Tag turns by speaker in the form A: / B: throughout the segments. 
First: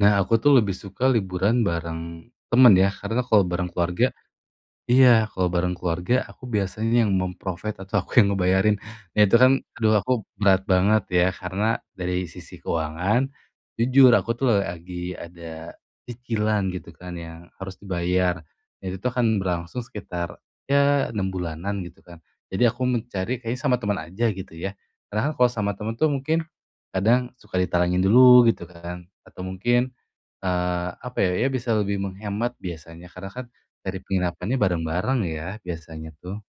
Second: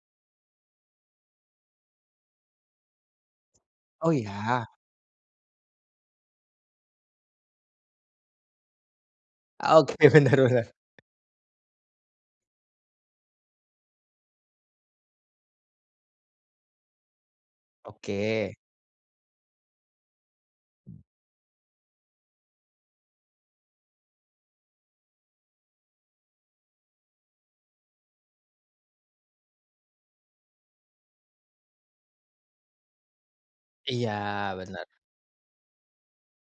A: Nah, aku tuh lebih suka liburan bareng temen ya, karena kalau bareng
B: Oh
A: keluarga
B: iya.
A: iya, kalau bareng keluarga aku biasanya yang mem-provide atau aku yang ngebayarin. Nah, itu kan aduh
B: Oke,
A: aku
B: bener
A: berat
B: bener.
A: banget ya, karena dari sisi keuangan, jujur aku tuh lagi ada cicilan gitu kan, yang harus dibayar.
B: Oke.
A: Itu tuh akan berlangsung sekitar, ya 6 bulanan gitu kan, jadi aku mencari kayaknya sama teman aja gitu ya. Karena kan kalau sama teman tuh, mungkin, kadang suka ditalangin dulu gitu kan, atau mungkin, eee, apa ya, ya bisa lebih menghemat biasanya, karena kan dari
B: Iya,
A: penginapannya
B: bener.
A: bareng-bareng ya, biasanya tuh.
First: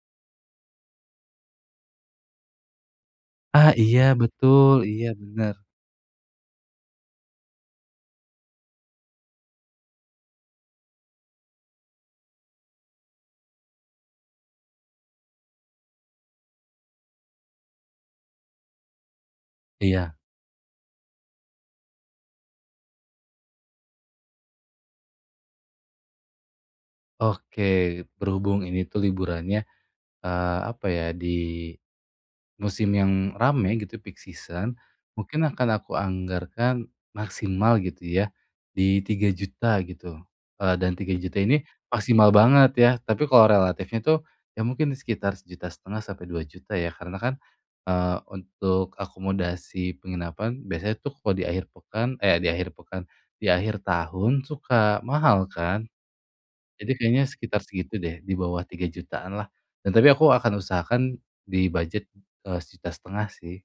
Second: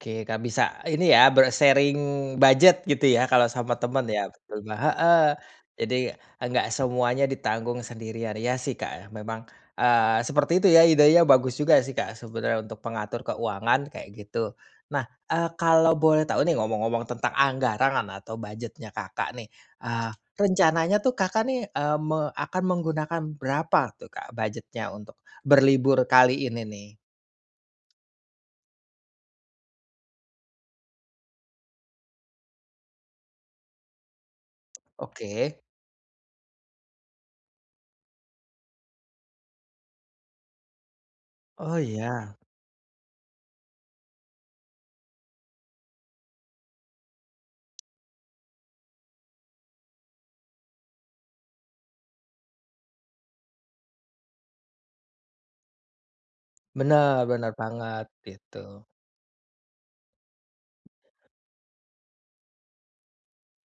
B: Oke, gak bisa ini ya, ber-sharing budget gitu ya, kalau
A: Ah,
B: sama
A: iya
B: temen. Iya, betul
A: betul,
B: Mbak,
A: iya
B: heeh,
A: bener.
B: jadi, eee, gak semuanya ditanggung sendirian. Iya, sih, Kak, memang, eee, seperti itu ya, idenya bagus juga sih, Kak, sebenernya untuk pengatur keuangan kayak gitu. Nah, eee, kalau boleh tahu nih, ngomong-ngomong tentang anggaran atau budget-nya, Kakak nih. Eee,
A: Iya.
B: rencananya tuh Kakak nih, eee, me akan menggunakan berapa tuh, Kak, budgetnya untuk berlibur kali ini nih?
A: Oke. Berhubung ini tuh liburannya, eee, apa ya, di musim yang rame gitu, peak season. Mungkin
B: Oke.
A: akan aku anggarkan maksimal gitu ya, di Rp3.000.000 gitu, eee, dan Rp3.000.000 ini
B: Oh,
A: maksimal
B: iya.
A: banget ya, tapi kalau relatifnya tuh, ya mungkin sekitar Rp1.500.000 sampai Rp2.000.000 ya, karena kan, eee, untuk akomodasi penginapan, biasanya tuh kalau di akhir pekan eh di akhir pekan, di akhir tahun suka mahal kan. Jadi kayaknya
B: Benar benar
A: sekitar segitu
B: banget
A: deh, di bawah tiga
B: gitu.
A: jutaanlah, dan tapi aku akan usahakan di budget, eee, Rp1.500.000 sih.